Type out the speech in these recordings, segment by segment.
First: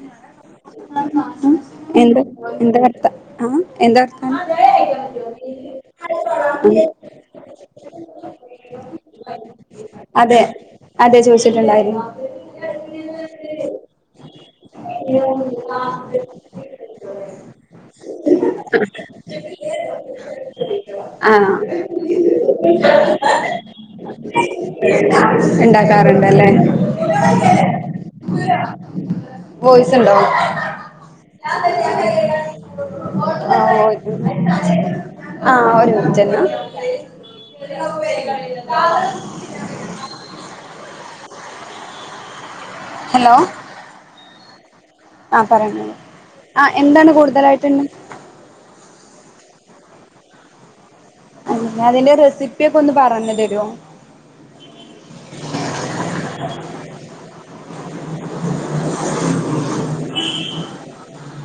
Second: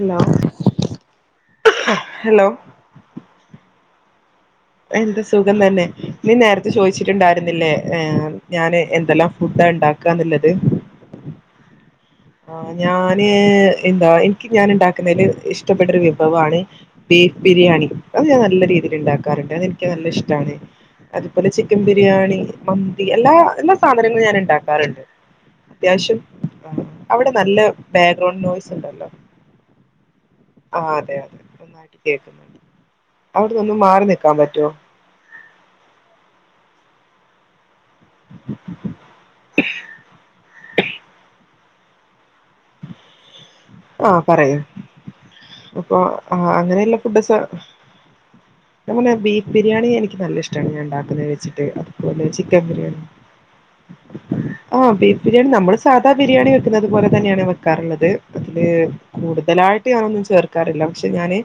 Hello എന്ത എന്ത വർ [unintelligible] ത്ത ആ എന്താ വർത്താനം എന്ത് സുഖം തന്നെ നീ നേരത്തെ ഉം ചോദിച്ചിട്ടുണ്ടായിരുന്നില്ലേ ഞാന് എന്തെല്ലാം ഫുഡാ അതെ ഇണ്ടാക്കാന്നുള്ളത് അതെ ചോദിച്ചിട്ടുണ്ടായിരുന്നു ആ ഞാന് എന്തുവാ ഞാൻ ഉണ്ടാക്കുന്നതില് ഇഷ്ടപ്പെട്ടൊരു വിഭവമാണ് ബീഫ് ബിരിയാണി അത് ഞാൻ നല്ല രീതിയിൽ ഉണ്ടാക്കാറുണ്ട് അതെനിക്ക് നല്ല ഇഷ്ടമാണ് ആ അതുപോലെ ചിക്കൻ ബിരിയാണി മന്തി എല്ലാ എല്ലാ സാധനങ്ങളും ഞാൻ ഇണ്ടാക്കാറുണ്ട് അത്യാവശ്യം ഇണ്ടാക്കാറുണ്ടല്ലേ അവിടെ നല്ല ബാക്ക്ഗ്രൗണ്ട് നോയിസ് ഉണ്ടല്ലോ വോയ്സിണ്ടാവു ആ അതെ അതെ [unintelligible] നന്നായിട്ട് കേൾക്കുന്നുണ്ട് അവിടന്നൊന്ന് മാറി നിക്കാൻ പറ്റുവോ ആ ഒരു മിനിറ്റ് എന്നാ ഹലോ ആ പറയൂ ആ പറഞ്ഞോളൂ അപ്പൊ ഏഹ് ആ അങ്ങനെയിള്ള എന്താണ് ഫുഡ്സ് കൂടുതലായിട്ടുണ്ട് എന്നാ പിന്നെ ബീ ബിരിയാണി എനിക്ക് നല്ല ഇഷ്ടാണ് ഞാൻ ഇണ്ടാ ക്കിന്ന് വെച്ചിട്ട്, അല്ല അതിന്റെ അതുപോലെ ചിക്കൻ റെസിപ്പിയൊക്കെ ഒന്ന് ബിരിയാണി, പറഞ്ഞു തരുവോ ആ ബീഫ് ബിരിയാണി നമ്മള് സാധാ ബിരിയാണി വെക്കുന്നത് പോലെ തന്നെയാണ് വെ ക്കാറുള്ളത് അതില് കൂടുതലായിട്ട് ഞാനൊന്നും ചേർക്കാറില്ല പക്ഷെ ഞാന്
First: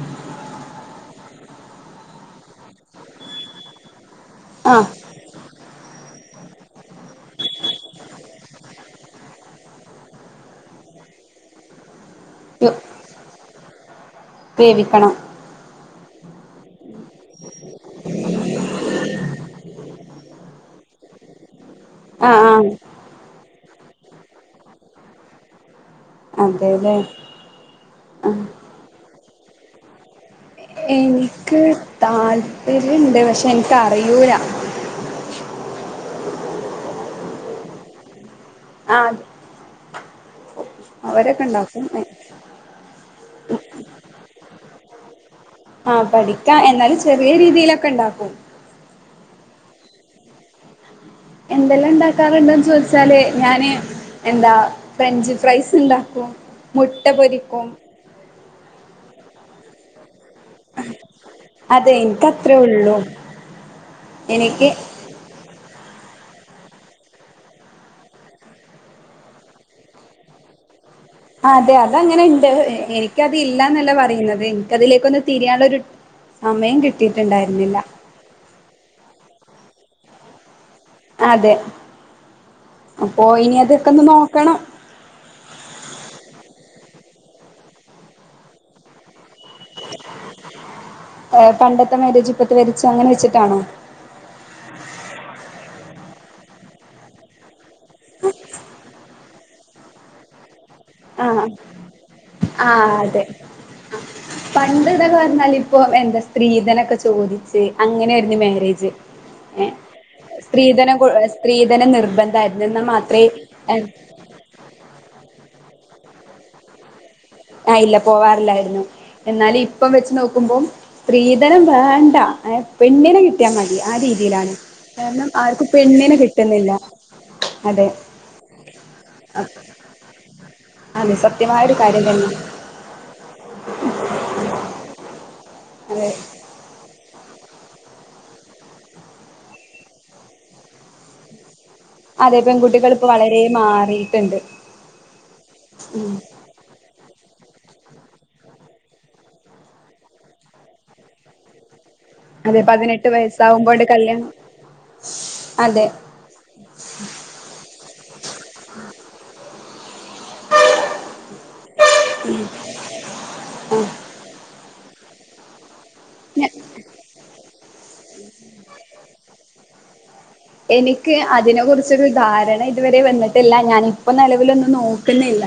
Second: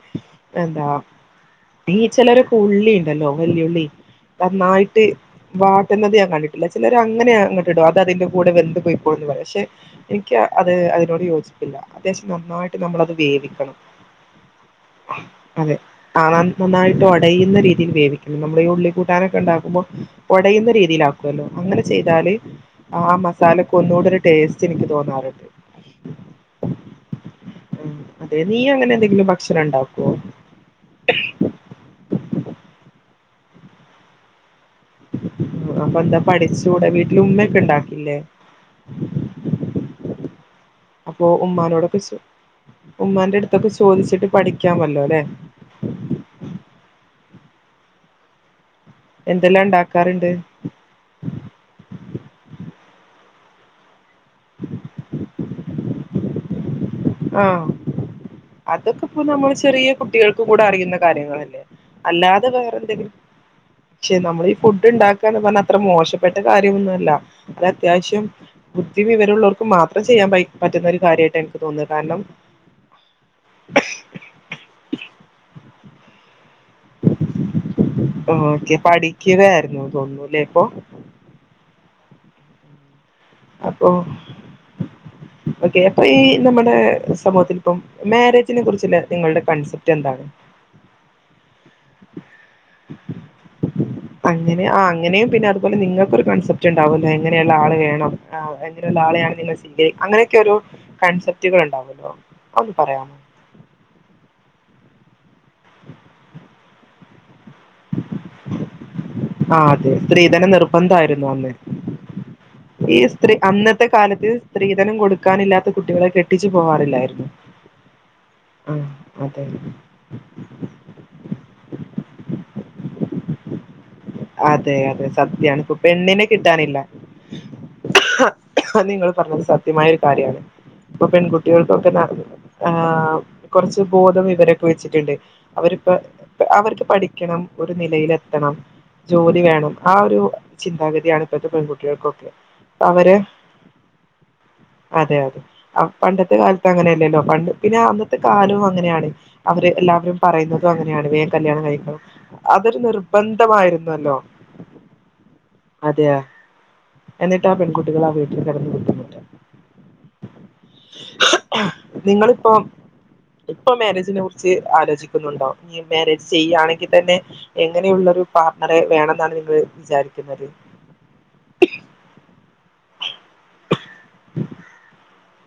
എന്താ ഈ ചിലരൊക്കെ ഉള്ളി ഇണ്ടല്ലോ വല്ല്യുള്ളി ആ നന്നായിട്ട് വാട്ടുന്നത് ഞാൻ കണ്ടിട്ടില്ല ചിലര് അങ്ങനെ അങ്ങട്ട് ഇടും, അത് അതിന്റെ കൂടെ വെന്ത് പൊയ്ക്കോളും പറയും പക്ഷെ എനിക്ക് അത് അ നോട് യോജിപ്പില്ല അത്യാവിശ്യം നന്നായിട്ട് യോ- നമ്മളത് വേവിക്കണം വേവിക്കണം അതെ കാണാൻ നന്നായി ഒടയുന്ന രീതിയിൽ വേവിക്കണം, നമ്മള് ഈ ഉള്ളി കൂട്ടാനൊക്കെ ഉണ്ടാക്കുമ്പോ ഒടയുന്ന രീതിയില് ആക്കുവല്ലോ അങ്ങനെ ആ ചെയ്താല് ആ ആ മസാല ഒന്നൂടൊരു ടേസ്റ്റ് നിക്ക് തോന്നാറുണ്ട് അതെല്ലേ ആ അതെ നീ അങ്ങനെ എന്തെങ്കിലും വ [unintelligible] ണ്ടാക്കോ? എനിക്ക് താല്പര്യം ണ്ട് പക്ഷേ എനിക്ക് അറിയൂരാ അപ്പൊ എന്താ പഠിച്ചുകൂടെ വീട്ടില് ഉമ്മയൊക്കെ ഉണ്ടാക്കില്ലേ? ആ അത് അപ്പൊ ഉമ്മാനോടൊക്കെ ചൊ ഉമ്മാന്റെ അടുത്തൊക്കെ ചോദിച്ചിട്ട് പഠിക് ത്യാ മൊല്ലോലേ ക്കെ ണ്ടാക്കും. എന്തെല്ലാ ണ്ടാകാറ്ണ്ട്? എന്തെല്ലാം ണ്ടാകാറ്ണ്ട് ന്ന് ചോയിച്ചാല് ഞാന് എന്താ ഫ്രഞ്ച് ഫ്രൈസ് ണ്ട ക്കും മുട്ട പൊരിക്കും പ്പം നമ്മളെ ചെറിയ കുട്ടികള് ക്കും കൂടെ അറിയുന്ന കാര്യങ്ങളല്ലേ. അതെ അല്ലാതെ എനിക്കത്രേ ഉള്ളൂ വേറെന്തെങ്കിലും ക്ഷെ നമ്മള് ഈ എനിക്ക് ഫുഡ്‌ ണ്ടാക്കാന്നർഞ്ഞൽ അത്ര മോശ് ഇപ്പയ്ത്തെ കാര്യവൊന്നുല്ല ഒരത്യാവിശ്യം ബുദ്ധി വിവരം ള്ളോർക്ക് മാത്രം ചെയ്യാൻ പൈ പറ്റുന്ന ഒരു കാര്യായിട്ടാ എനിക്ക് അതെ തോന്നുന്നേ അതങ്ങനെ ഇണ്ട് എനിക്കതില്ലാനല്ല പറയുന്നത് എനിക്കതിലേക്കൊന്ന് തിരിയാനുള്ള ഒ രു സമയം കിട്ടിയിട്ടുണ്ടായിരുന്നില്ല ക്കുവാരുന്നുന്ന് തോന്നുല്ലേ ഇപ്പൊ അതെ അപ്പോ ഇനി അപ്പൊ അതൊക്കെ ഒന്ന് നോക്കണം ഇപ്പ സമൂഹത്തിലിപ്പം മാര്യേജിനെ കുറിച്ചുള്ള നിങ്ങളുടെ കൺസെപ്റ്റ് എന്താണ് പണ്ടത്തെ ത്തെ മാര്യേജ് ഇപ്പഴത്തെ മാര്യേജ് അങ്ങനെ വെച്ചിട്ടാണോ? അങ്ങനെ ആ അങ്ങനെയും പിന്നെ അത് അത്പോലെ നിങ്ങൾക്ക് ഒരു കോൺസെപ്റ്റ് ഉണ്ടാകുമല്ലോ എങ്ങനെ ഉള്ള ആള് വേണം എങ്ങനെ ഉള്ള ആളെയാണ് നിങ്ങൾ സ്വീകരിക്കു അങ്ങനെക്കെ ഒരു ആഹ് കോൺസെപ്റ്റുകൾ ഉണ്ടാകുമല്ലോ അതൊന്ന് ആഹ് പറയാമോ അതെ പണ്ട് ഇതേ [unintelligible] ഇപ്പൊ എന്താ സ്ത്രീധനം ഒക്കെ ചോദി [unintelligible] ആ ഏഹ് അതെ സ്ത്രീധനം കൊ നിർബന്ധമായിരുന്നു അന്ന്. സ്ത്രീധനം നിർബന്ധമായിരുന്നു എന്നാ ഇ മാത്രേ സ്ത്രീ അന്നത്തെ ആഹ് കാലത്ത് സ്ത്രീധനം കൊടുക്കാനില്ലാത്ത കുട്ടികളെ കെട്ടിച്ച് പോകാറില്ലായിരുന്നു. ആഇല്ല പോകാറില്ലായിരുന്നു. അതെ എന്നാലിപ്പം വെച്ച് നോക്കുമ്പം സ്ത്രീധനം വേണ്ട. എ പെണ്ണിനെ കിട്ടിയാ മതി. ആ രീതിയിലാണ് അതെ അതെ കാരണം സത്യാണ്. ആർക്കും ഇപ്പം പെണ്ണിനെ കിട്ടുന്നില്ല കിട്ടാനില്ല. അതെ നിങ്ങൾ പറഞ്ഞത് സത്യമായ ഒരു കാര്യമാണ്. ഇപ്പം അതെ സത്യമായ പെൺകുട്ടികൾക്ക് ഒരു ഒക്കെ നാ കാര്യം തന്നെ ആ കൊറച്ച് ബോധം വിവരൊക്കെ വെച്ചിട്ടുണ്ട്. അവരിപ്പം അതെ അവർക്ക് പഠിക്കാ പഠിക്കണം ഒരു നിലയിലെത്തണം. ജോലി വേണം ആ ഒരു ചിന്താഗതിയാണ് ഇപ്പത്തെ പെൺകു കുട്ടികൾക്ക് ഒക്കെ അതെ പെൺകുട്ടികൾ ഇപ്പോ അവര് വളരെ മാറിയിട്ടുണ്ട് അതെ അതെ ഉം പണ്ടത്തെ കാലത്ത് അങ്ങനെയല്ലല്ലോ തണ്ട്, പിന്നെ അന്നത്തെ കാലവും അങ്ങനെ യാണ്. അവര് എല്ലാവരും പറയുന്നതും അങ്ങനെ യാണ്. വേഗം കല്യാണം കഴിക്കണം അതെ അതൊരു പതിനെട്ട് [inaudible] വയസാവുമ്പഴേ അതെയ എന്നിട്ട് ആ പെൺകുട്ടികൾ ആ വീട്ടിൽ കിടന്ന് ബുദ്ധിമുട്ട നിങ്ങളിപ്പം ഇപ്പൊ ആഹ് മാരേജിനെ കുറിച്ചു ആലോചിക്കുന്നുണ്ടോ ഇനിമാരേജ് ഞ ചെയ്യുകയാണെങ്കിൽ തന്നെ എങ്ങനെയുള്ള ഇരു പാർ [unintelligible] വേണമെന്നാണ് നിങ്ങൾ വിചാരിക്കുന്നത്. എനിക്ക് അതിനെ കുറിച്ചൊരു ധാരണ ഇതുവരെ വന്നിട്ടില്ല, ഞാനിപ്പൊ നിലവിലൊന്നും നോക്കുന്നില്ല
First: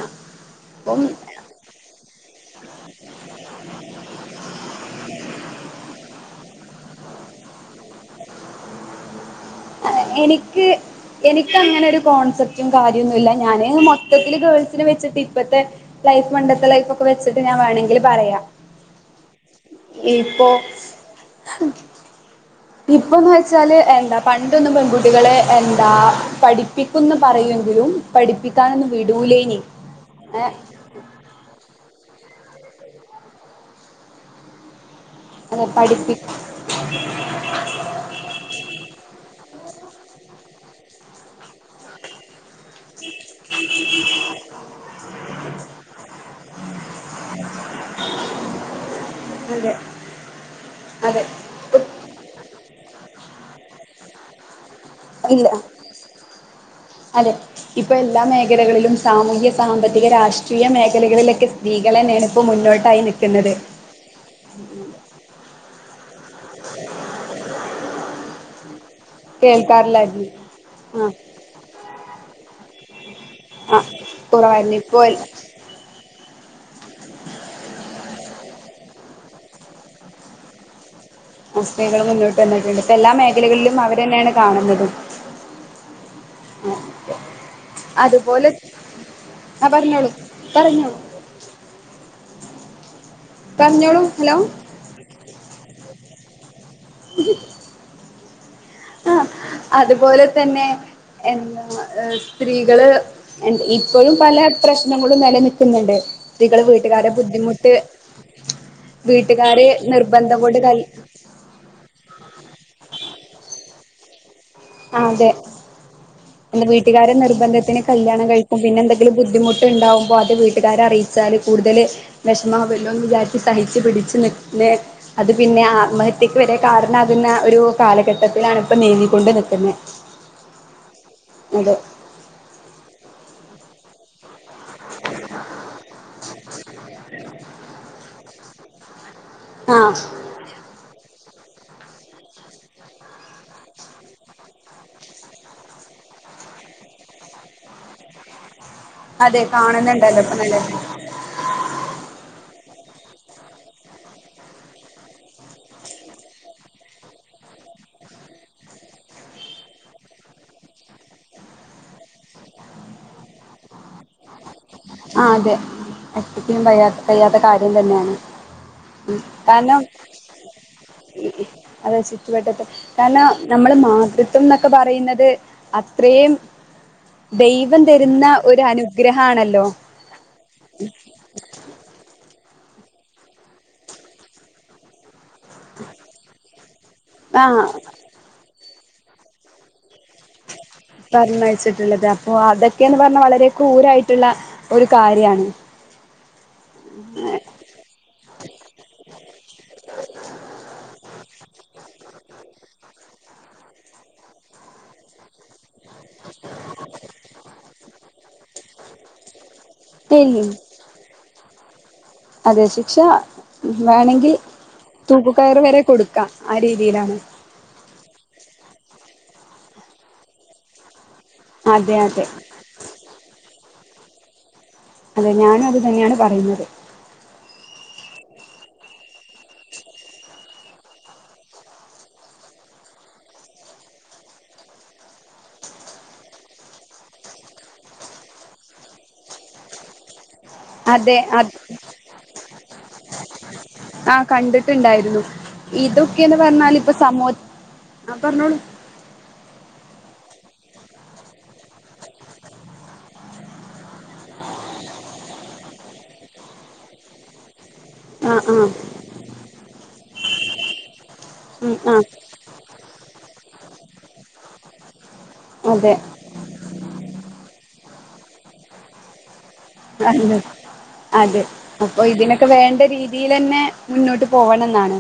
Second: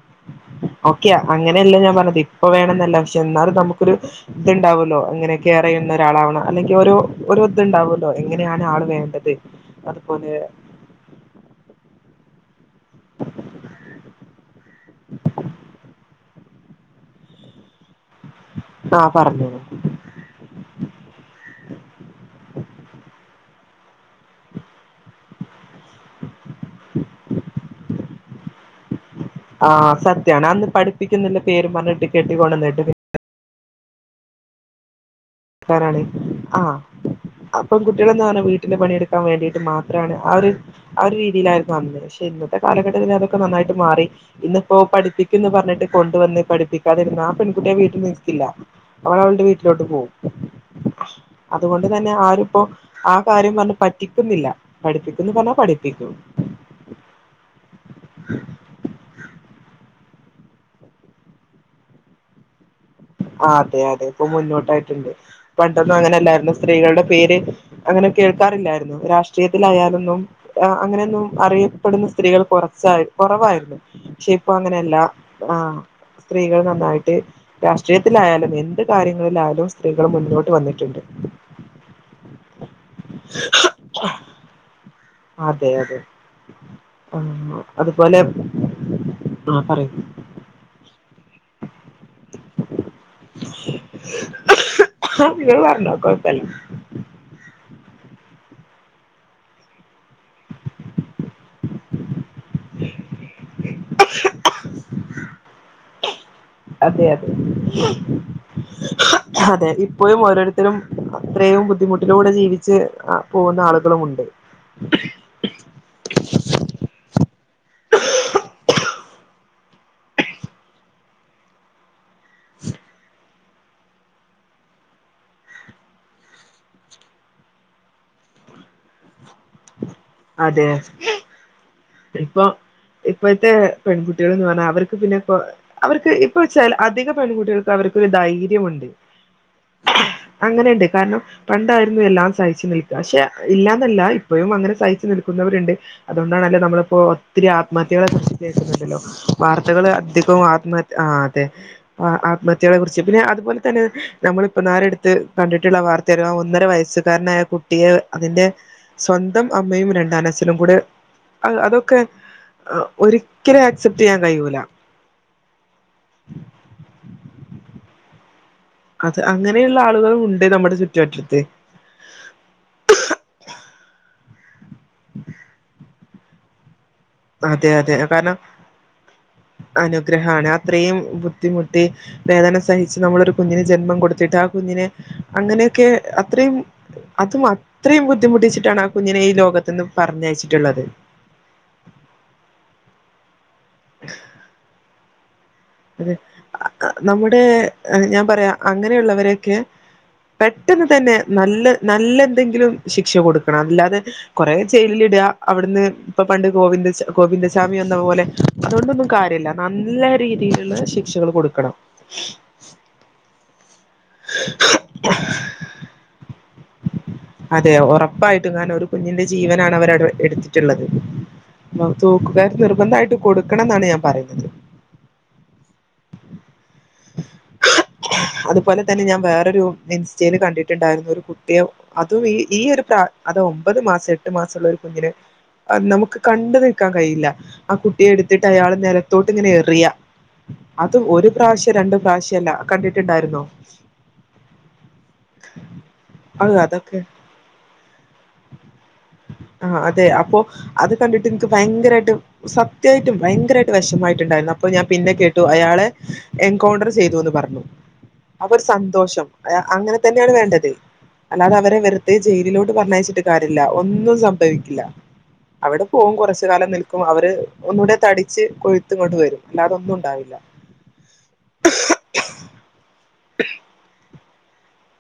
അപ്പം ഓക്കെയ അങ്ങനെയല്ല ഞാൻ പറഞ്ഞത് ഇപ്പൊ വേണെന്നല്ല പക്ഷെ, എന്നാലും നമുക്കൊരു ഇത്ണ്ട് ഉണ്ടാവല്ലോ അങ്ങനെ കെയർ ചെയ്യുന്ന ഒരാളാവണം അല്ലെങ്കിൽ ഒരു ഓരോ ഇത്ണ്ടാവുമല്ലോ എങ്ങനെയാണ് ആൾ വേണ്ടത് അതുപോലെ എനിക്ക് എനിക്കങ്ങനെ ഒരു കോൺസെപ്റ്റ് റ്റ് കാര്യൊന്നുമില്ല ഞാന് മൊത്തത്തില് ഗേൾസിനെ വെച്ച് ച്ചിട്ട് ഇപ്പത്തെ ലൈഫ് പണ്ടത്തെ ലൈഫ് ഒക്കെ വെച്ചിട്ട്ഞാൻ വേണെങ്കില് പറയാം ആ പറഞ്ഞോളൂ ഇപ്പോ ഇപ്പൊന്ന് വെച്ചാല് എന്താ പണ്ടൊന്നും പെൺകുട്ടികളെ എ ന്താ പഠിപ്പിക്കുന്ന് പറയുവെങ്കിലും പഠിപ്പിക്കാനൊന്നും വിടൂലേനി ആ ഏ ട്ട് കെട്ടി കൊണ്ടന്നിട്ട് പിന്നെ അതെ ക്കാനാണ് പഠിപ്പി ആ അ പ്പെകുട്ടികളന്ന് പറഞ്ഞാ വീട്ടിലെ പണിയെടുക്കാൻ വേണ്ടി ട്ട് മാത്രാണ് ആ ഒരു ആ ഒരു രീതിയിലായിരുന്നു അന്ന് പക്ഷെ ഇന്നി പ്പൊ കാലഘട്ടത്തില് അതൊക്കെ നന്നായിട്ട് മാറി ഇന്നിപ്പോ പഠിപ്പിക്കുംന്ന് പറഞ്ഞിട്ട് കൊണ്ടുവന്ന് പഠിക്കാതിരുന്ന ആ പെൺകുട്ടി ആ വീട്ടിൽ നിൽക്കില്ല അവൾ അവളുടെ അതെ വീട്ടിലോട്ട് പോവും അതെ അതുകൊണ്ട് തന്നെ ആരിപ്പോ ആ കാര്യം പറഞ്ഞ് പറ്റിക്കുന്നില്ല പഠിപ്പിക്കുന്ന് ഇൽ പറഞ്ഞാൽ അ പഠിപ്പിക്കും അതെ ഇപ്പൊ എല്ലാ മേഖലകളിലും സാമൂഹ്യ സാമ്പത്തിക രാഷ് ട്രീയ മേഖലകളിലെക്കെ സ്ത്രീകളെന്നേണ്പ്പൊ മുന്നോ ആ അതെ അതെ ഇപ്പൊ മുന്നോട്ടായിട്ട്ണ്ട് പണ്ടൊന്നും അങ്ങനെല്ലാര് ന്നു സ്ത്രീകൾടെ പേര് അങ്ങനെ കേൾ ക്കാറില്ലായ്ര്ന്നു രാഷ്ട്രീയത്തിലായാലൊന്നും കേൾക്കാറില്ലായിരുന്നു അ ആഹ് അങ്ങനെയൊന്നും അറിയപ്പെട്ന്ന സ്ത്രീകൾ കാെറ സായ് കൊറവായ്ര്ന്നു ആഹ് പക്ഷെ ഇപ്പൊ കുറവായിരുന്നു ഇപ്പോ അങ്ങനെയല്ലാ ആ സ്ത്രീകൾ നന്നായിട്ട് രാഷ് ഷയത്തിലായാലും എന്ത് കാര്യങ്ങൾലായലും സ്ത്രീകൾ മുന്നോട്ട് വന്നിട്ട്ണ്ട് അ സ്ത്രീകൾ മുന്നോട്ട് വന്നിട്ട്ണ്ട് ഇപ്പൊ എല്ലാ മേഖലകൾലും അവരെന്നെയാണ് കാണ്ന്നതും അതെ അതെ ആ അതുപോലെ ആ ആഹ് പറയൂ പറഞ്ഞോളൂ പറഞ്ഞോളൂ പറഞ്ഞോളൂ ഹലോ നിങ്ങൾ പറഞ്ഞാേ കാെഴ് പറയൂ ആ അത്പോലെ തന്നെ എന്താ ഏ സ്ത്രീകള് എ ഇപ്പഴും പല പ്രശ്നങ്ങളും നെലനിൽ തിന്ന്ണ്ട് അതെ അതെ വീട്ടുകാര് അതെ ഇപ്പഴും നിർബന്ധം കൊണ്ട് ഓരോരുത്തരും കൽ അത്രയും ബുദ്ധിമുട്ടിലൂടെ ജീവിച്ച് അ പോകുന്ന ആളുകളുമുണ്ട് ആ അതെ എന്നാ വീട്ടുകാര് നിർ നിബന്ധത്തിന് കല്യാണം കഴിക്കും പിന്നെ എന്തെങ്കിലും ബുദ്ധിമുട്ട് ഉണ്ടാകുമ്പോൾ അത് വീട്ടുകാരെ അറിയിച്ചാൽ കൂടുതൽ വിഷമാവല്ലോ വിചാരിച്ച് സഹിച്ചു പിട്ച് നിന്ന് അത് പിന്നെ ആത്മഹത്യക്ക് വരെ കാരണാകുന്ന ഒരു കാലഘട്ടത്തിലാണ് ഇപ്പോ നീങ്ങികൊണ്ട് നിക്കുന്നത് പിന്നെ അതെ ഇപ്പൊ ഇപ്പഴത്തെ പെൺകുട്ടികള് കാണാ അവർക്ക് പിന്നെ കൊ അവർക്ക് ഇപ്പ വെച്ചാൽ അധിക പെൺകുട്ടികൾക്ക് അവർ ഒര് ധൈര്യമുണ്ട് ആ അങ്ങനെണ്ട് കാരണം പണ്ടായിര്ന്നു എല്ലാം സഹിച്ചു നിൽക്ക പക്ഷെ ഇല്ലാന്നല്ല ഇപ്പഴുംഅങ്ങനെ സഹ് നിൽകുന്നവരുണ്ട് അതുകൊണ്ടണല്ലോ നമ്മളിപ്പോ ഒത്തിരി ആത്മഹത്യകളെ കുറിച് ല്ലോ അതെ വാർത്തകൾ കാണുന്നുണ്ടല്ലോ ഇപ്പൊ അധികം നല്ല ആത്മത് ആ അതെ ആത്മ ട്ട്യേളെ കുർച്ച് പിന്നെ അതുപോലെ തന്നെ നമ്മളിപ്പൊന്നാരെട്ത്ത് കണ്ടിട്ടുള്ള വാർത്തയരുന്നു ഒന്നര വയസ്സുകാരനായ കുട്ടിയെ അതിന്റെ സ്വന്തം അമ്മ അമ്മയും രണ്ടനഛനും കൂടെ അഹ് അതൊക്കെ ഒരിക്കലും ആക്സെപ്റ്റെയ്യാൻ കഴിയൂല ആ അതെ ഒറ്റക്കും പയ പയ്യാത്ത കാര്യം തന്നെയാണ് ഉം അത് അങ്ങനെയുള്ള കാരണം ആളുകളും ഉണ്ട് നമ്മുടെ ചുറ്റുവറ്റത്ത് അതെ ചുറ്റുവട്ടത്തെ കാ നം നമ്മൾ മാതൃത്വംന്ന ക്കെ പറയുന്നത് അ ത്രേം അതെ ദൈവം അതെ തരുന്ന ഒരു അനുഗ്രഹ ആണല്ലോ ഗ്രഹമാണ് അത്രയും ബുദ്ധിമുട്ടി വേദന സഹിച്ച് നമ്മളൊരു കുഞ്ഞിന് ജന്മം കൊടുത്തിട്ട് ആ കുഞ്ഞിനെ അങ്ങനെയൊക്കെ അത്രയും അതും ആഹ് അത്രയും ബുദ്ധിമുട്ടിച്ചിട്ടാണാ കുഞ്ഞിനെ ഈ ലോകത്ത്ന്ന് പറഞ്ഞയച്ച് പറഞ്ഞയച്ചിട്ടുള്ളത് അ പ്പൊ അതൊക്കെന്ന് പറഞ്ഞ വളരെ ക്രൂരായിട്ടുള്ള ഒരു കാര്യാണ്. അതെ അ നമ്മുടെ ഞാൻ പറയാ അങ്ങനെയുള്ളവരൊക്കെ പെട്ടെന്ന് തന്നെ നല്ല നല്ല എന്തെങ്കിലും ശിക്ഷ കൊടു ക്കണം അല്ലാതെ കൊറെ ജയിലിലിടാ അവിടുന്ന് ഇപ്പൊ പണ്ട് ഗോവിന്ദ ചാ ഗോവിന്ദ ചാമി വന്ന പോലെ അതൊണ്ടൊന്നും കാര്യല്ല. നല്ല രീ ശരിയും യ്യ്ല്ള്ളെ ശിക്ഷകൾ കൊടു ക്കണം. അതെ ശിക്ഷ വേണെങ്കി തൂക്കുകയറ് വരെ കൊടുക്കാ ആ രീതിയിലാണ് അതെ ഒറപ്പായിട്ടു ന്നാലൊരു കുഞ്ഞിൻ്റെ ജീവനാണ് അവരടെ എടുത്തിട്ടുള്ളത് ന്നൊ അതെ അതെ തൂക്കുകയർ നിർബന്ധായിട്ട് കൊടു ക്കണം ന്നാണ് ഞാൻ പറയുന്നത് അതെ ഞാനും അത് തന്നെയാണ് പറയുന്നത് അതുപോലെ തന്നെ ഞാൻ വേറൊരു ഇൻസ്റ്റേല് കണ്ടിട്ടുണ്ടായിരുന്നു ഒരു കുട്ടിയെ അതും ഈ ഈ ഒരു പ്ര അത് ഒമ്പത് മാസം എട്ട് മാസം ഉള്ള ഒരു കുഞ്ഞിനെ അ നമുക്ക് കണ്ടു നിൽക്കാൻ കഴിയില്ല. ആ കുട്ടിയെ എടുത്തിട്ട് അയാള് നിലത്തോട്ട് ഇങ്ങനെ എറിയ അത് അതെ ഒരു അ പ്രാവശ്യം രണ്ട് പ്രാവശ്യല്ല കണ്ടിട്ടുണ്ടായിരുന്നോ ആഹ് കണ്ടിട്ടുണ്ടായിരുന്നു ഇതൊക്കെന്ന് അത് പറഞ്ഞാൽ പ്പ അതൊക്കെ സമൂഹ ആ പറഞ്ഞോളു അപ്പോ അത് കണ്ടിട്ട് ൻക്ക് ഭയങ്കരായിട്ട് സത്യായിട്ടും ഭയങ്കര യിട്ട് വെഷമായിട്ടുണ്ടായിരുന്നു അപ്പോ ഞാൻ പിന്നെ കേട്ടു അയാളെ എൻകൗണ്ടർ ചെയ്തു എന്ന് പറഞ്ഞു ആ ആ അവർ സന്തോഷം അയ അങ്ങനെ തന്നെയാണ് വേണ്ടത് അല്ലാതെ ഉം അവര് ആ വെറുതെ ജയിലിലോട്ട് പറഞ്ഞയച്ചിട്ട് കാര്യ ല്ല ഒന്നും സം ഭവിക്കില്ല അവിടെ അതെ പോവും കുറച്ച് കാലം നിൽക്കും അവര് ഒന്നൂടെ തടിച്ച് കൊഴുത്ത് ഇങ്ങോട്ട് വരും അല്ലാതെ ഒന്നും ഉണ്ടാവില്ല [unintelligible] അതെ അപ്പൊ ഇതിനൊക്കെ വേണ്ട രീത് തീലെന്നെ മുൻ ന്നോട്ട് പോകണം ന്നാണ്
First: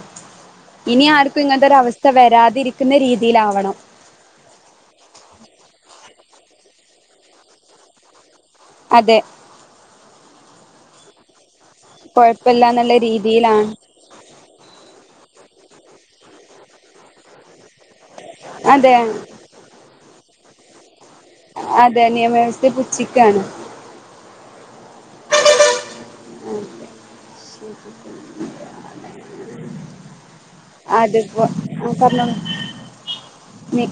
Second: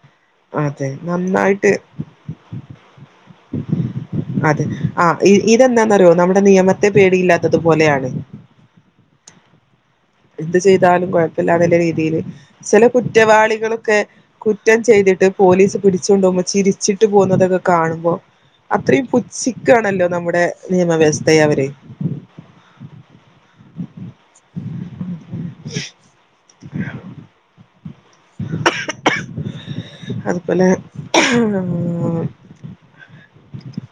അതെ ഇനി ആർക്കും നന്നായിട്ട് ഇങ്ങനത്തെര അവസ്ഥ വരാതിരിക്കുന്ന രീത് തിലാവണം അതെ ആ ഇ ഇതെന്താന്നറിയോ നമ്മള് നിയമത്തെ പേടിയില്ലാത്തതുപലെയാണ് അതെ എന്ത് ചെയ്താലും കുഴപ്പല്ലാത് നല്ല രീതിയിൽ ചില കൊഴപ്പല്ലാന്നുള്ള രീതിയിലാണ് കുറ്റവാളികളൊക്കെ കുറ്റം ചെയ്തിട്ട് പോലീസ് പിടിച്ചോണ്ട് ഓഉമ്പോ ചിരിച്ചിട്ട് പോഉന്നതെതെ കാണുമ്പോ അതെ അത്രയും പുച്ഛിക്കാണല്ലോ നമ്മുട് ടെ നിയമവ്യസ് അതെ നിയമവ്യവസ്ഥ പുച്ചിക്കാണ് ഉ [unintelligible] ഇ [inaudible] അത് പൊലെ അതിപ്പോ ആ പറഞ്ഞോളൂ നി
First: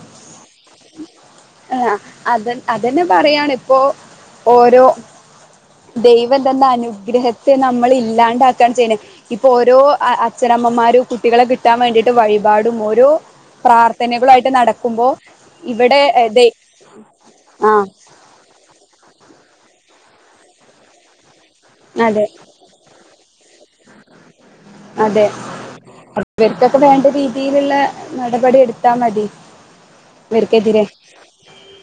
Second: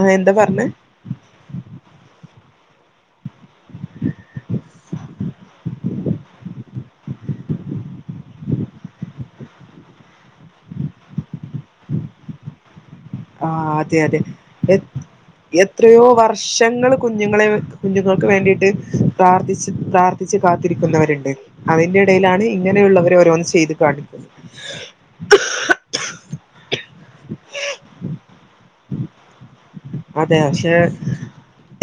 ആ എന്താ പർഞ്ഞേ? ആ അതെ അതെന്നെ പറയാണിപ്പോ ഓരോ ദൈവം തന്നെ അനുഗ്രഹത്തെ നമ്മളില്ലാണ്ടാക്കാണ് ചെയ്യണേ ഇപ്പൊ ഓരോ അച്ഛനമ്മമാരും കുട്ടികളെ കിട്ടാൻ വേണ്ടിയിട്ട് വഴിപാടും ഓ രു ആ അതെ അതെ പ്രാർത്ഥനകളായിട്ട് നടക്കുമ്പോ ഇവിടെ ദ ഷങ്ങൾ കുഞ്ഞുങ്ങളെ ആഹ് കുഞ്ഞുങ്ങൾക്ക് വേണ്ടിട്ട് പ്രാർത്ഥിച്ച് പ്രാർത്ഥിച്ച് കാത്തിരിക്കുന്നവര്ണ്ട് അതെ അതിന്റെടെലാണ് ഇങ്ങനെയുള്ളവര് ഓരോന്ന് ചെയ്ത് കാട്ടിക്കു അതെ അ ഇവർക്കൊക്കെ വേണ്ട രീതിയിലുള്ള നടപടി എടു ത്താ മതി അതെ പക്ഷെ ഇവർക്കെതിരെ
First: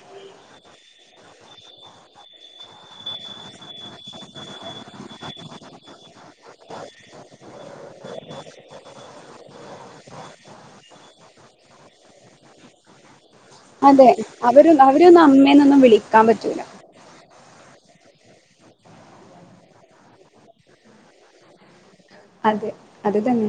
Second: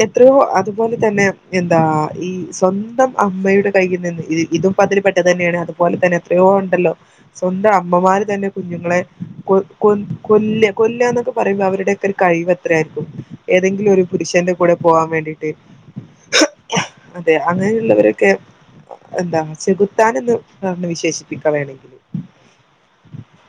എത്രയോ അതുപോലെ തന്നെ എന്താ ഈ സ്വന്തം അമ്മയുടെ കയ്യിൽ നിന്ന്ഇത് ഇതുംപ്പതിൽ പെട്ടതന്നെയാണ് അതുപോലെ തന്നെ എത്രയോ ഉണ്ടല്ലോ സ്വന്തം അമ്മമാര് തന്നെ കുഞ്ഞുങ്ങളെ കൊ കൊ കൊല്ല കൊല്ല എന്നൊക്കെ പറയുമ്പോ അവരുടെയൊക്കെ ഒരു കഴിവ ത്രയാരിക്കും? ഏതെങ്കിലും ഒരു അതെ പുരുഷന്റെ അവര് കൂടെ പോകൻ അവരൊന്നും വേണ്ടിട്ട് അമ്മേന്നൊന്നും വിളിക്കാൻ പറ്റൂല അതെ അങ്ങനെയുള്ളവരെ ക്കെ എന്താ ചെുകുത്താൻ എന്ന് പറഞ്ഞ് വിശേഷിപ്പിക്ക വേണെങ്കിൽ. അതെ അത് തന്നെ.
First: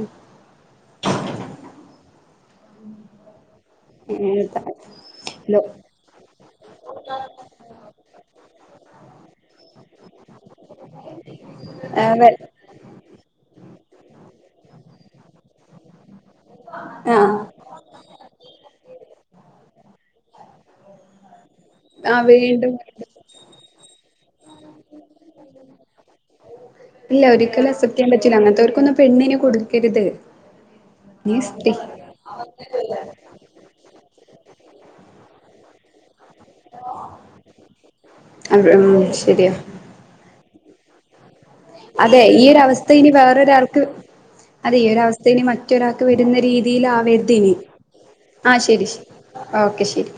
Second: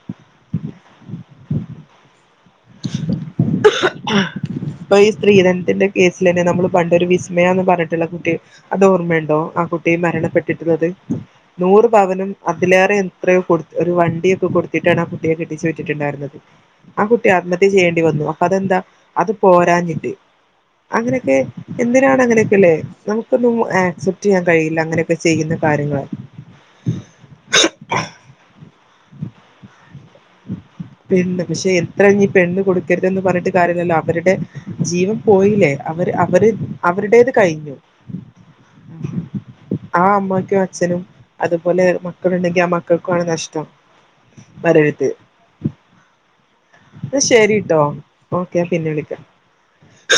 ഏഹ് ഇപ്പൊ ഈ ലോ സ്ത്രീധനത്തിന്റെ കേസിൽ തന്നെ നമ്മൾ പണ്ടൊരു വിസ്മയന്ന് പറഞ്ഞിട്ടുള്ള കുട്ടി അത് ഓർമ്മയുണ്ടോ ആ കുട്ടി മരണപ്പെട്ടിട്ടുള്ളത് നൂറ് പവനം അതിലേറെ എത്രയോ കൊടു ഒരു വണ്ടിയൊക്കെ കൊടുത്തിട്ടാണ് ആ കുട്ടിയെ കെട്ടിച്ചു വിട്ടിട്ടുണ്ടായിരുന്നത്. ആ കു ആത്മത്യ ചെയ്യേണ്ടി വന്ന അപ്പൊ അതെന്താ? അത് പോരാഞ്ഞിട്ട് അങ്ങനെയൊക്കെ എന്തിനാണ് ആഹ് അങ്ങനെയൊക്കെല്ലേ വീണ്ടും നമുക്കൊന്നും ആ അക്‌സെപ്റ് ചെയ്യാൻ കഴിയില്ല അങ്ങനെയൊക്കെ ചെയ്യുന്ന കാര്യങ്ങൾ ഇല്ല ഒരിക്കലും അസെപ്റ്റ് ചെയ്യാൻ പറ്റില്ല അങ്ങനത്തെവർക്കൊന്നും പെണ്ണിനെ കൊടുക്കരുത് നീ പെണ്ണ് പക്ഷെ സ്ത്രീ എത്ര ഇനി പെണ്ണ് കൊടുക്കരുതന്ന് പറഞ്ഞിട്ട് കാര്യമല്ലോ അവരുടെ ജീവൻ പോയില്ലേ അവര് അവര് അവരുടേത് കഴിഞ്ഞു ഉം ശരിയാ ആഹ് അമ്മക്ക് [unintelligible] അതുപോലെ അതെ ഈ ഒരു മക്കളുണ്ടെങ്കി ആ അവസ്ഥ ഇനി മക്കൾക്കുമാണ് നഷ്ടം വരരുത് ഇത് ഇനി മറ്റൊരാൾക്ക് വരുന്ന രീതിൽ ആവരുത് ഇനി ശരിട്ടോ ആ ഓക്കെ ശരി പിന്നെ ശരി വിളിക്കാം ഓക്കെ ശരി